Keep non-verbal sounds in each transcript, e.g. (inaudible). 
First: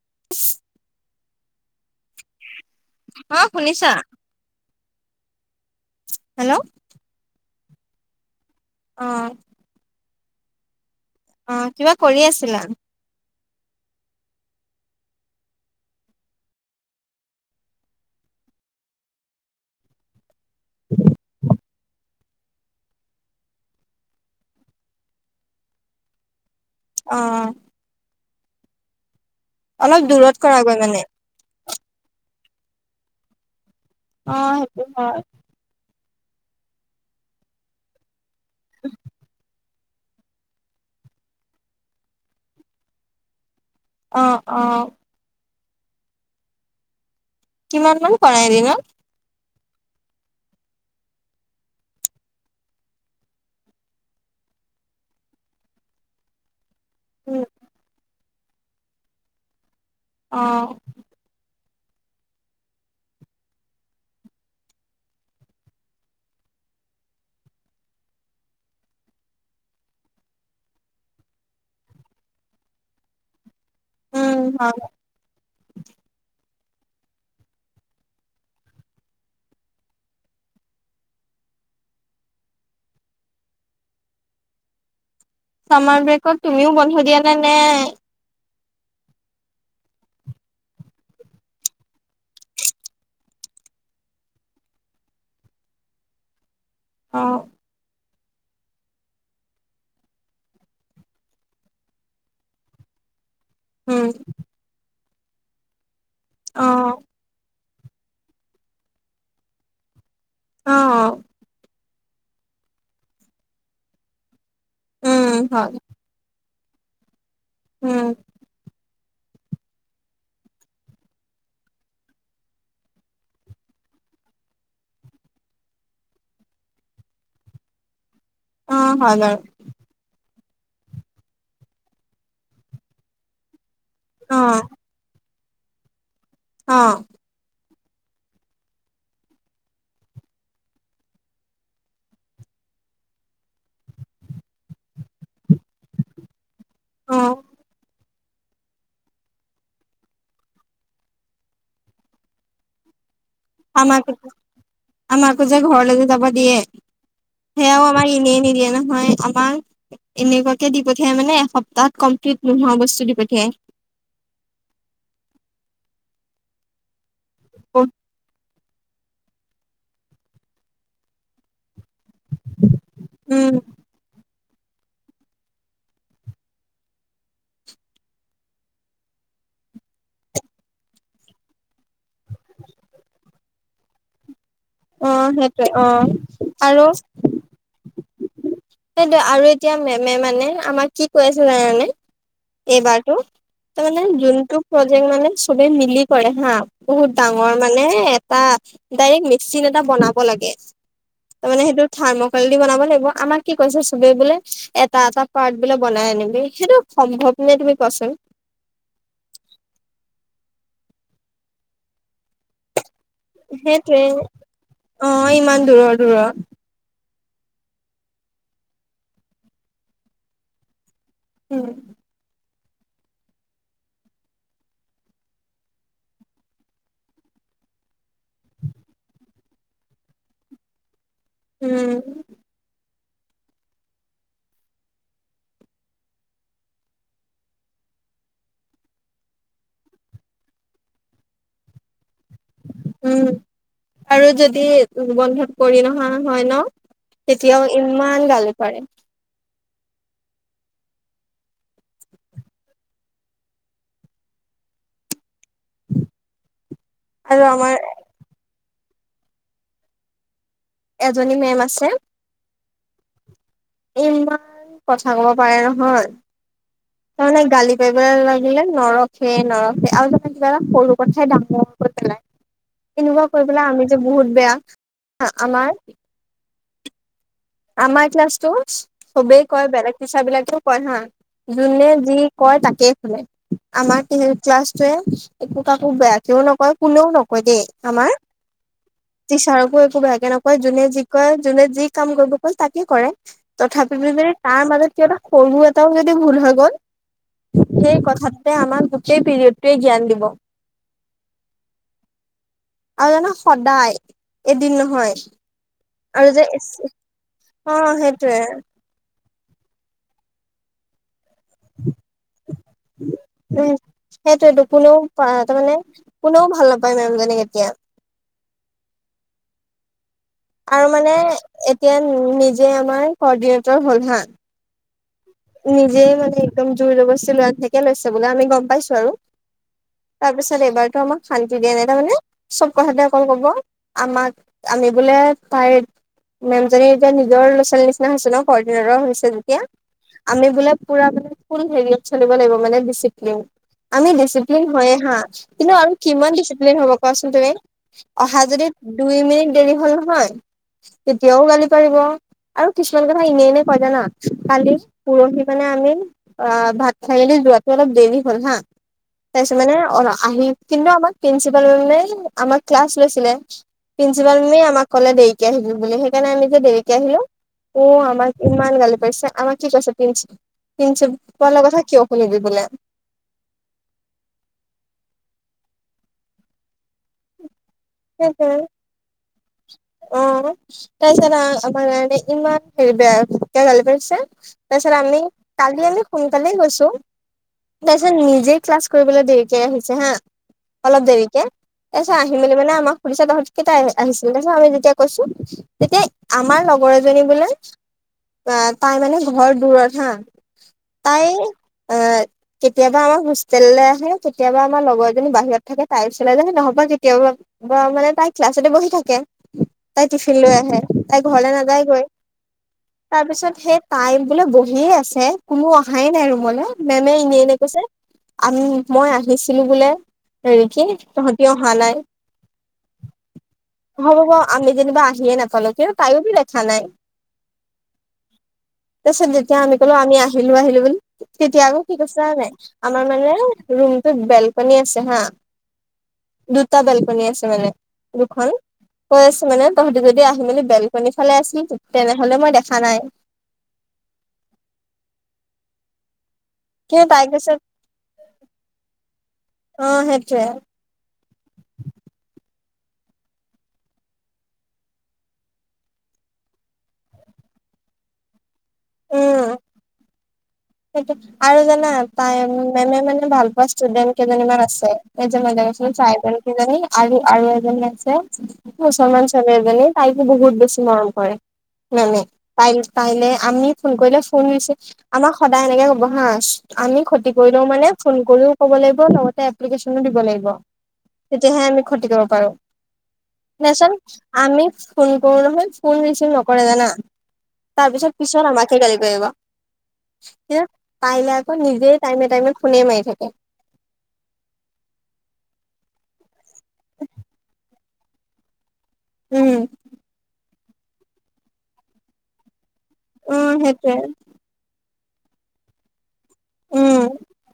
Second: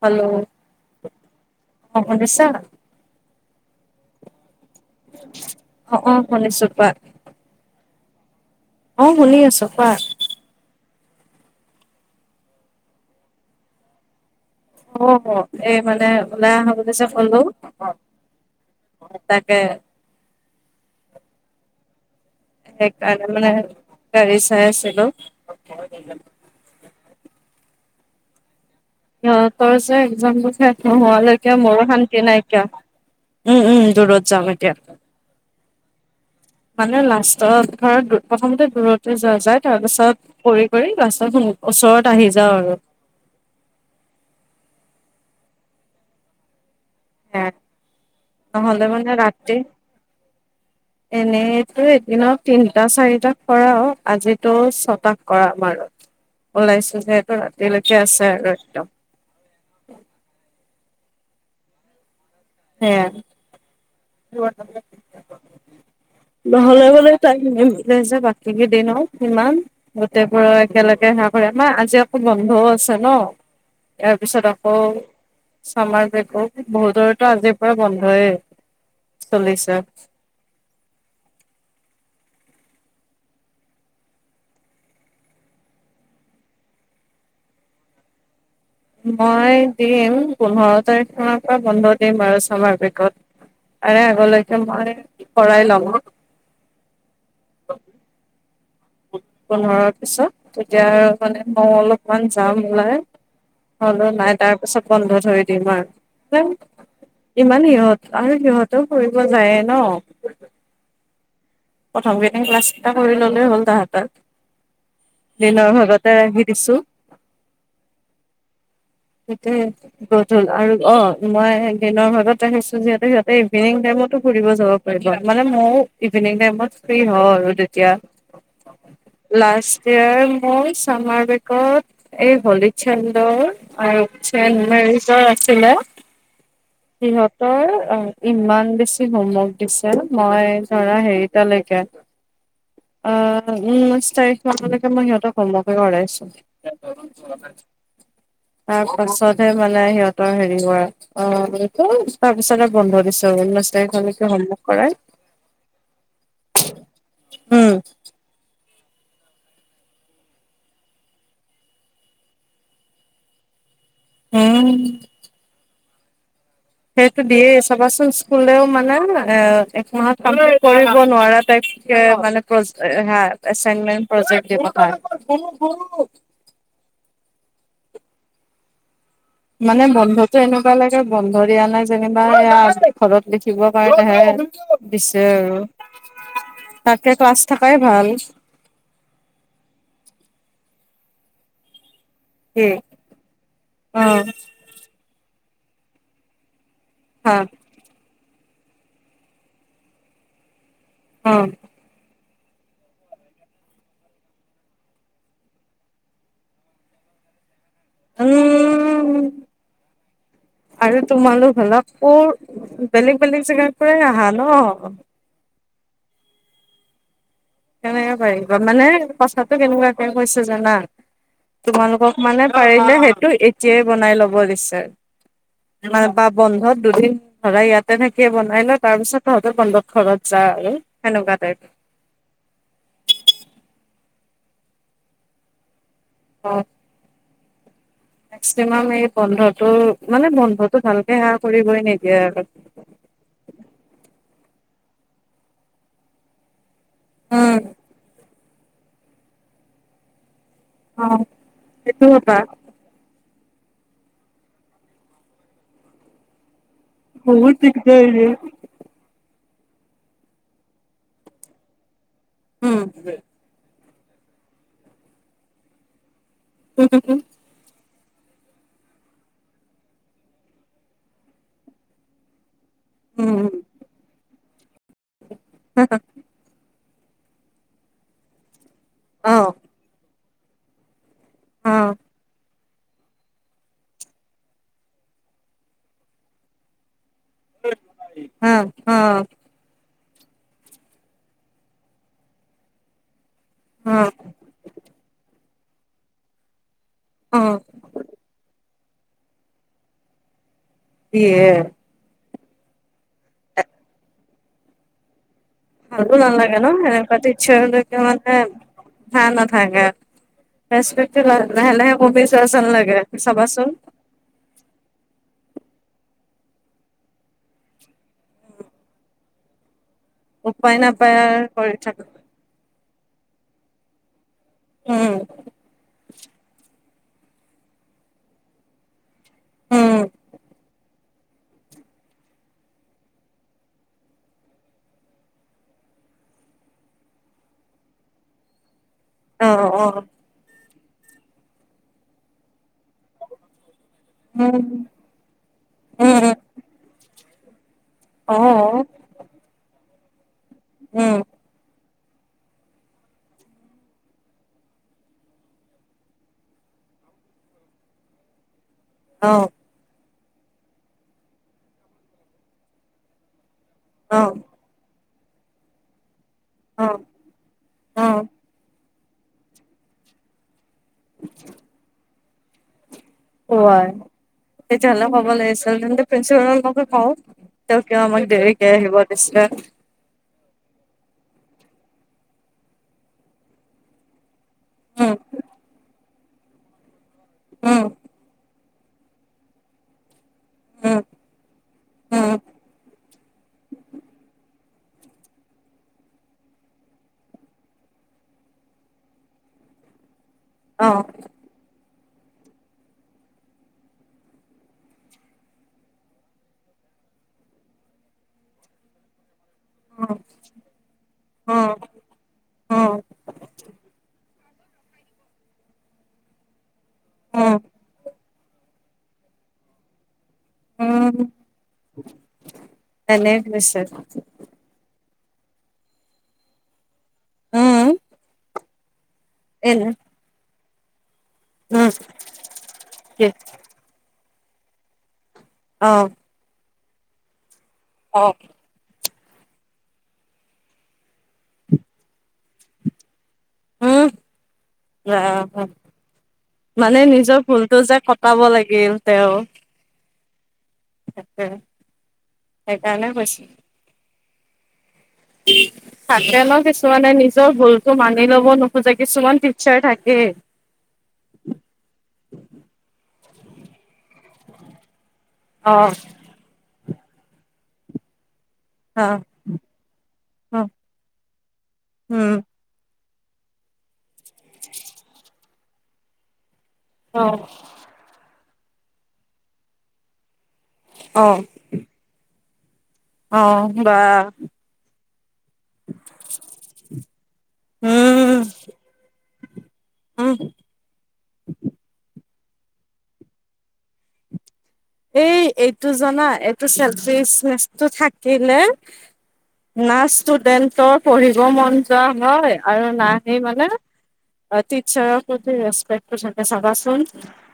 Hello অ শুনিছা? অ' শুনিছা? অ অ হেল্ল' শুনিছোঁ কোৱা? অ' শুনি আছো কোৱা? অ' কিবা কৰি আছিলা? অ এই মানে ওলাই আহা বুলি চ কলো অ। (unintelligible) তাকে। (inaudible) সেইকাৰণে মানে গাড়ী চাই আছিলো। অ'। তই যে অলপ একজাম দূৰত কৰাগৈ শেষ মানে নোহোৱালৈকে মোৰো শান্তি নাইকিয়া উম উম। দুৰত অ যাম এতিয়া। সেইটো হয় মানে লাষ্টত ধৰ প্ৰথমতে দূৰতে যোৱা যায় তাৰপাছত (unintelligible) কৰি-কৰি লাস্টত ওচৰত আহি যাও আৰু। অ', অ'। কিমান মান কৰা (unintelligible) এদিনত নহলে মানে ৰাতি এনেতো এদিনত তিনটা চাৰিটা কৰাও আজিতো ছটা কৰামাৰ আৰু। ওলাইছো যিহেতু ৰাতিলৈকে আছে আৰু একদম। অ'। হেয়া (unintelligible) নহলে বোলে টাইম নিমিলে যে বাকী কেইদিনত সিমান গোটে বোৰৰ একেলগে (unintelligible) আমাৰ আজি আকৌ বন্ধও আছে ন। ইয়াৰ উম পিছত আকৌ হয় চামাৰ ব্ৰেকো বহুতৰ (unintelligible) আজিৰ পৰাই বন্ধয়ে চলিছে। চামাৰ ব্ৰেকৰ তুমিও বন্ধ দিয়া নে নে মই দিম পোন্ধৰ তাৰিখ মৰ পৰা বন্ধ দিম আৰু ছমাৰ বিগত আৰে আগলৈকে মই কৰাই লম অ পোন্ধৰৰ পিছত তেতিয়া আৰু মানে মই অলপমান যাম ওলাই উম হলো নাই তাৰ পিছত বন্ধ ধৰি দিম আৰু অ ইমান সহত আৰু সহঁতও ফুৰিব যায়ে ন অ প্ৰথম কেই ক্লাছ কেইটা কৰি ললে হ'ল উম তাহতত হয় দিনৰ ঘৰতে আহি আছো উম সেইটোয় গধল আৰু অ মই দিনৰ ভাগত ৰাখিছো যিহু সিহঁতে ইভিনিং ব ম ম (unintelligible) ফ্ৰী হও আৰু তেতিয়া অ হয় বাৰু লাস্ট ইয়াৰ মোৰ চামাৰ বেগত এই হলি চন্দৰ আৰু অ চেমেজৰ আছে ছিলে অ সিহঁতৰ অ ইমান বেছি হোমৱৰ্ক দিছে মই ধৰা হেৰিতালৈকে আহ ঊনৈশ তাৰিখ মানলৈকে মই সিহঁতক হোমৱৰ্কে কৰাইছো অ (unintelligible) তাৰ পাছতহে মানে সিহতৰ হেৰি হোৱা অ' (unintelligible) তাৰ পিছতে বন্ধ দিছে। আমাক নসাৰীখনকে হখ কৰাই আমাকো যে ঘৰলৈ যাব দিয়ে উম সেয়াও আমাক এনে নিদিয়ে ন। হয় আমাক এনেকুৱাকে দি পঠিয়াই মানে এসপ্তাহত কমপ্লিট নোহোৱা বস্তু দি পঠিয়াই। আহম সেইটো দয়ছ বাাচোন স্কুলৰে মানে এ এক মাহত কাম কৰিব নোৱাৰা টাইপ মানে প্ৰ উম এাইনমেন্ট প্ৰজেক্ট কাৰ মানে বন্ধতো এনেকুৱা লাগে বন্ধ দিয়া নাই যেনিবা ঘৰত লিখিব াৰ দেহে অ দিছে আৰু সেইটোৱে অ তাকে ক্লাছ থাকাই ভাল সেইটো আৰু এতিয়া মেমে মানে আমাক কি কৈ আছিল জানে কি এইবাৰতটো তাৰ মানে অ যোনটো প্ৰজেক্ট মানে চবেই মিলি কৰে হা বহুত হা ডাঙৰ মানে এটা ডাইৰেক্ট মিক্সিন এটা বনাব লাগে অ তাৰ মানে সেইটো থাৰ্মকলল দি বনাব লাগিব আমাক কি কৈছে চবেই বোলে এটা এটা পাৰ্ট বোলে বনাই আনিবি সেইটো সম্ভৱ নে তুমি পচন্দ উম আৰু তোমালোক হালকৌ বেলেগ বেলেগ জেগাৰ সেইটোৱে পৰাই আহা ন অ ইমান দূৰৰ দূৰৰ কেনেকে পাৰিবা মানে কথাটো কেনেকুৱাকে কৈছে জান উম তোমালোকক মানে পাৰিলে সেইটো এতিয়াই বনাই লব দিচাৰে ন বা বন্ধত দুদিন ধৰা ইয়াতে থাকি বনাই ল তাৰ পিছত তহঁতৰ বন্ধত ঘৰত যা আৰু সেনেকুৱা টাইপ উম অ। মেক্সিমাম এই বন্ধটো মানে বন্ধতটো ভালকে সেৱা কৰিবই নিদ উম আৰু যদি বন্ধত কৰি নহা হয় ন উম, তেতিয়াও ইমান গালি পাৰে। অ সেইটো হব আৰু বহুত আমাৰ দিগদে এজনী মেম আছে উম ইমান কথা ক'ব পাৰে নহয় উম, হম - হম। বেমাৰ লাগিলে নৰখে - নৰখে আৰু ত কিবা সৰু কথাই ডাঙ - ডৰঙৰ কৰি পেলাই। এনেকুৱা কৰি উম, পেলাই আমি যে বহুত বেয়া আমাৰ আমাৰ ক্লাছতটো সবেই অ', কয় বেলেগ পিচ বিলাকেও কয় হা যোনে অ', যি কয় তাকে কেইফে আমাৰ ক্লাছটোৱে একো কাকো বেয়াকেও নকয় কোনেও নকয়। কয় দেই আমাৰ অ', অ', টিচাৰকো একোব কেনেকৈ যোনে যি কয় যোনে যি কাম কৰিবৈ কল তাকে কৰে তথাপি অ', ম তাৰ মাজত কিব এটা সৰুব এটাও যদি ভুল হৈ গ'ল। অ', সেই কথাতে আমাক গোটেই পিৰিয়ডটোৱে জ্ঞান দিব। এয়ে আৰু জানো সদায় এদিন নহয়। ভো আৰু নাল যে লাগে ন এনেকুৱাতি ইচ্ছা অ হলে মানে সেইটোয়ে ভ নাথাকাকে। লাহ - লাহে - লাহে মমি চোৱাচ ন লাগে চাবাচোন। তাৰ মানে কোনেও ভাল নাপায় মেম যেনে কেতিয়া উপায় আৰু মানে নাপায় আৰু কৰি এতিয়া থাকো নিজে আমাৰ কৰ্ডিনেটৰ হ'লহা উম, দৰ জব্তী ল আ থাকে লৈছে বোলে আমি গম পাইছো আৰু উম তাৰপিছত এইবাৰতো আমাক শান্তি দিয়া নাই তাৰমানে চব কথাতে অকল কব আমাক আমি বোলে তাইৰ মেম জী এতিয়া নিজৰ ল'ৰা ছোৱালী নিচিনা হৈছে ন ঘ ৰ হৈছে অ যেতিয়া অ আমি বোলে পুৰা মানে ফুল হেৰিয়াত চলিব লাগিব মানে ডিচিপ্লিন আমি উম ডিচিপ্লিন হয় হা কিন্তু আৰু উম কিমান ডিচিপ্লিন হব কোৱাচোন তুমি অ অহা যদি দুই মিনিট দেৰি হ'ল নহয় উম তেতিয়াও গালি। কি কৰিব আৰু কিছুমান কথা এনেই এনেই কয় জানা কালি পৰহি মানে আমি অ, ভাত চাঙিলি যোৱাতটো অলপ দেৰি হ'ল হা অ তাৰপিছত মানে অ, আহি কিন্তু আমাক প্ৰিন্ঞ্চিপাল মানে আমাক ক্লাছ লৈছিলে। অ প্ৰিন্ঞ্চিপাল মমি আমাক ক'লে দেৰিকে আহিল বুলিেই সেইকাৰণে আমি যে অ দেৱীকী আহিলো উম, অ আমাক ইমান গালি পছে আমাক কি কছে তিনি নিছ পলাৰ কথা কিয় অ, শুনি দি বোলে। তেতিয়াহ'লে ক'ব লাগিছিল তেন্তে প্ৰিন্ঞ্চিপালৰ মকে কও। তকে ম মাক দেৰিকে আহিবতষ্ট অ তাৰপিছত আমাৰ কাৰে ইমান হেৰি বেয়া কিয় গাল পছে তাৰ পিছত উম আমি কালি আমি সোনকালে গৈছো উম তাৰপিছত নিজে ক্লাছ কৰিবলৈ দেৰিকে আহিছে হা উম অলপ দেৰিকে তাৰপিছত উম আহি মেলি মানে। খুচা তত কেইটা আহ আহিছিল তাৰ পিছত আমি যেতিয়া কৈছো তেতিয়া আমাৰ লগৰ এজনী বোলে আহ তাই মানে ঘৰ দূৰত হা অ তাই। এ (inaudible) কেতিয়াবা আমাৰ হোষ্টেললৈ আহে কেতিয়াবা আমাৰ লগৰজনী বাহিৰত থাকে তাৰ ওচৰলৈ যে নহ'বা কেতিয়াবা বা মানে তাই ক্লাছতে বহি থাকে। অ তাই টিফিন লৈ আহে তাই ঘৰলৈ অ নাযায় গৈ। তাৰ পিছত সেই তাই বোলে বহিয়ে আছে কোনো অহাই নাই ৰুমলৈ মেমে এনেই অ এনে অ কৈছে। আম মই আহিছিলো বোলে হেৰিকি তহতি অহা নাই। তেনে ভছত বা আহিয়ে নাপালো কিন্তু তাইো বি দেখা নাই উম, তাৰিছততিয়া আমি এনে কলো আমি আহিলো - আহিলো বুলি তেতিয়া উম, কি কৈছা হয় নাই আমাৰ কি মানে ৰুমটোত বেলকনী আছে হা। অঁ। দুটা বেলকনী আছে মানে দুখন কৈ আছে মানে তহঁতি যদি আহি মেলি বেলকন। ফালে আছিল তেনেহলে মই দেখা নাই। উম, আহ। মানে কিন্তু তাই নিজৰ কৈছে ভুলতো যে কটাব লাগিল তেওঁ অ সেইটো য়ে সেইকাৰ নে কছ তাকে ন কিছুমানে নিজৰ ভুলতো মানি লব নো উম সেইটো আৰু জানা তাই মেমে মানে, ভাল পোৱা ষ্টুডেণ্ট কেইজনী ইমান আছে নিজে মাজে ম অ', ট্ৰাইবেল কেইজনী, আৰু - আৰু এজনী আছে। অ', মুছলমান ছোৱালী এজনী, তাইকো বহুত অ বেছি মৰম কৰে মানে উম, তাই কাইলে আমি ফোন কৰিলে ফোন হৈছে আমাক সদায় এনেকে কবসাচ আমি ক্ষতি অ', কৰি লও মানে ফোন কৰিও ক'ব লাগিব লগতে এপ্লিকেশ্যনো দিব লাগিব। অ', তেতিয়াহে আমি ক্ষতি কৰিব পাৰো অ নচ বা আমি ফোন কৰো নহয় ফোন ৰিচিভ নকৰে জানা তাৰপিছত উম, পিছত আমাকে গালি পাৰিব, উম, পাৰিলে আকৌ নিজেই টাইমে টাইমে,, ফোনে মাৰি থাকে এই - এইটো জানা এইটো চেলফনেচটো থাকিলে। উম না ষ্টুডেন্টৰ পঢ়িব মন যোৱা হয়। আৰু নাহেই উম মানে সেইটোৱে টিচাৰকধ ৰেস্টপেক্, তচতে উম চাবাচোন,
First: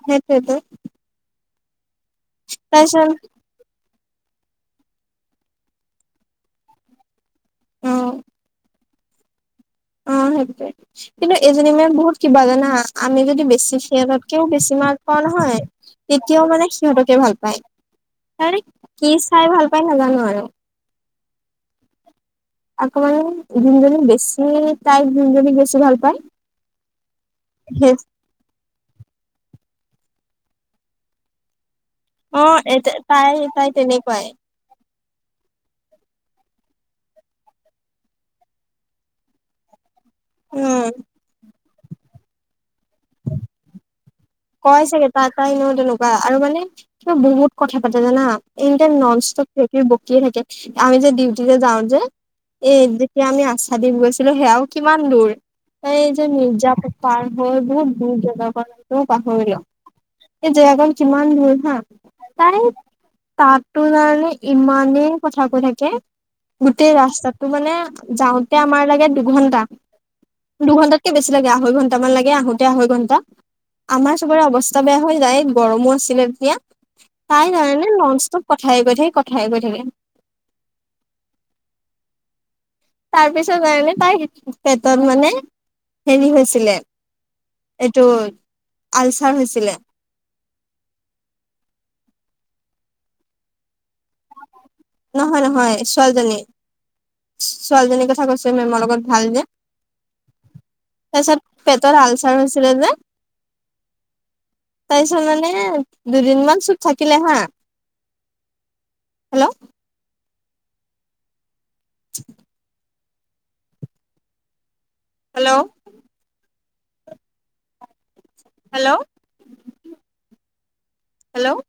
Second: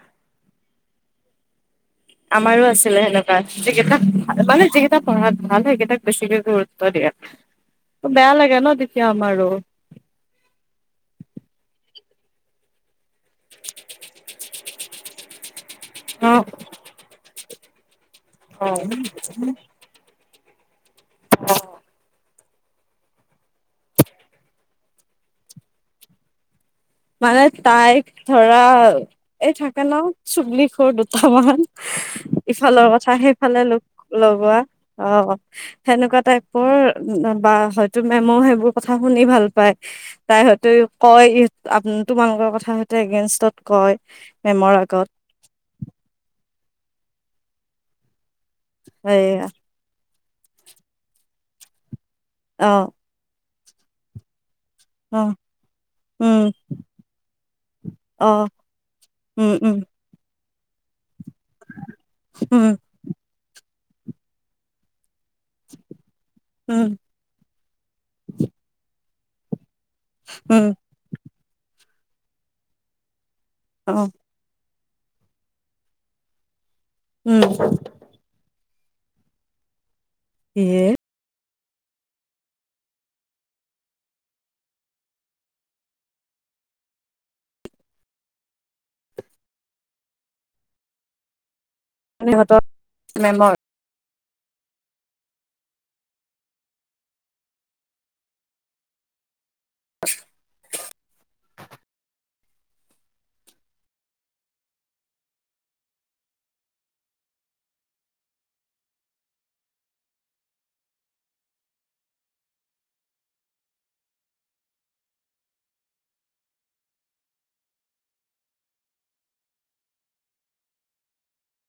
সেইটোৱেতো আমাৰো আছিলে তাৰপিছত সেনেকুৱাই যিকেইটা - - মানে যিকেইটা পঢ়াত ভাল সেইকেইটাক বেছিকে গুৰুত্ব উম দিয়া বেয়া লাগে ন! তেতিয়া আমাৰো, সেই কিন্তু এজনী মেম বহুত কিবা জানা আমি যদি বেছি খিয়তকেও বেছি মাৰ্ক পাওঁ নহয়, অ তেতিয়াও মানে সিহঁতকে ভাল পায়। তে অ কি চাই ভাল পাই নাজানো আৰু, আকৌ মমান দিনজনী বেছি তাই দিনজনী বেছি ভাল পায় মানে সেই তাইক ধৰা এই থাকে ন চুবল খোৰ দুটামান অ এ ইফালৰ কথা তাই সেইফালে তাই লগোক তেনেকুৱাই লগোৱা অ সেনেকুৱা টাইপৰ বা হয়তো মেম' সেইবোৰ কথা শুনি ভাল পায়। তাই হয়টো উম কয় আপ তোমালোকৰ কথা সতে এগেনষ্টত কয়। মেমৰ কয় চাগে আগত তাৰ তাই ন তেনেকুৱা আৰু মানে কিবা বহুত কথা পাতে জানা। এনি টাইম নন এইয়া ষ্টপ কিবা কিবি বকিয়ে থাকে আমি যে ডিউটিলে যাওঁ যে অ এ যেতিয়া আমি আশা দি গৈছিলো সেয়াও কিমান দূৰ, অ এই যে উম মিৰ্জাটো পাৰ হৈ বহুত দূৰ অ জেগা (unintelligible) উম উম। এই জেগাকন কিমান দূৰ হা, তাৰে উম তাটো মানে ইমানে কথা কৈ থাকে উম গোটেই ৰাস্তাতো মানে যাওঁতে আমাৰ লাগে দুঘন্টা। উম দুঘন্টাতকে বেছি লাগে আঢ়ৈ ঘন্টামান লাগে আহোতে আঢ়ৈ ঘন্টা অ আমাৰ চবৰে অৱস্ বেয়া হৈ যায় গৰমো আছিলে তেতিয়া উম তাই কাৰে লঞ্চ কথাই গৈ থাকে কথাই গৈ থাকে। ইয়ে তাৰপিছৰ কাৰণে তাই পেটত মানে হেৰি হৈছিলে। এইটো আলচাৰ হৈছিলে। হতৰ মেমৰ। নহয় নহয় ছোৱালীজনী। ছোৱালীজনীৰ কথা কৈছোঁ মেমৰ লগত ভাল যে। তাৰপিছত পেটত আালচাৰ হৈছিলে যে। তাৰপিছত মানে দুদিনমান চুব থাকিলে হা। Hello, (unintelligible) hello, hello, - hello ',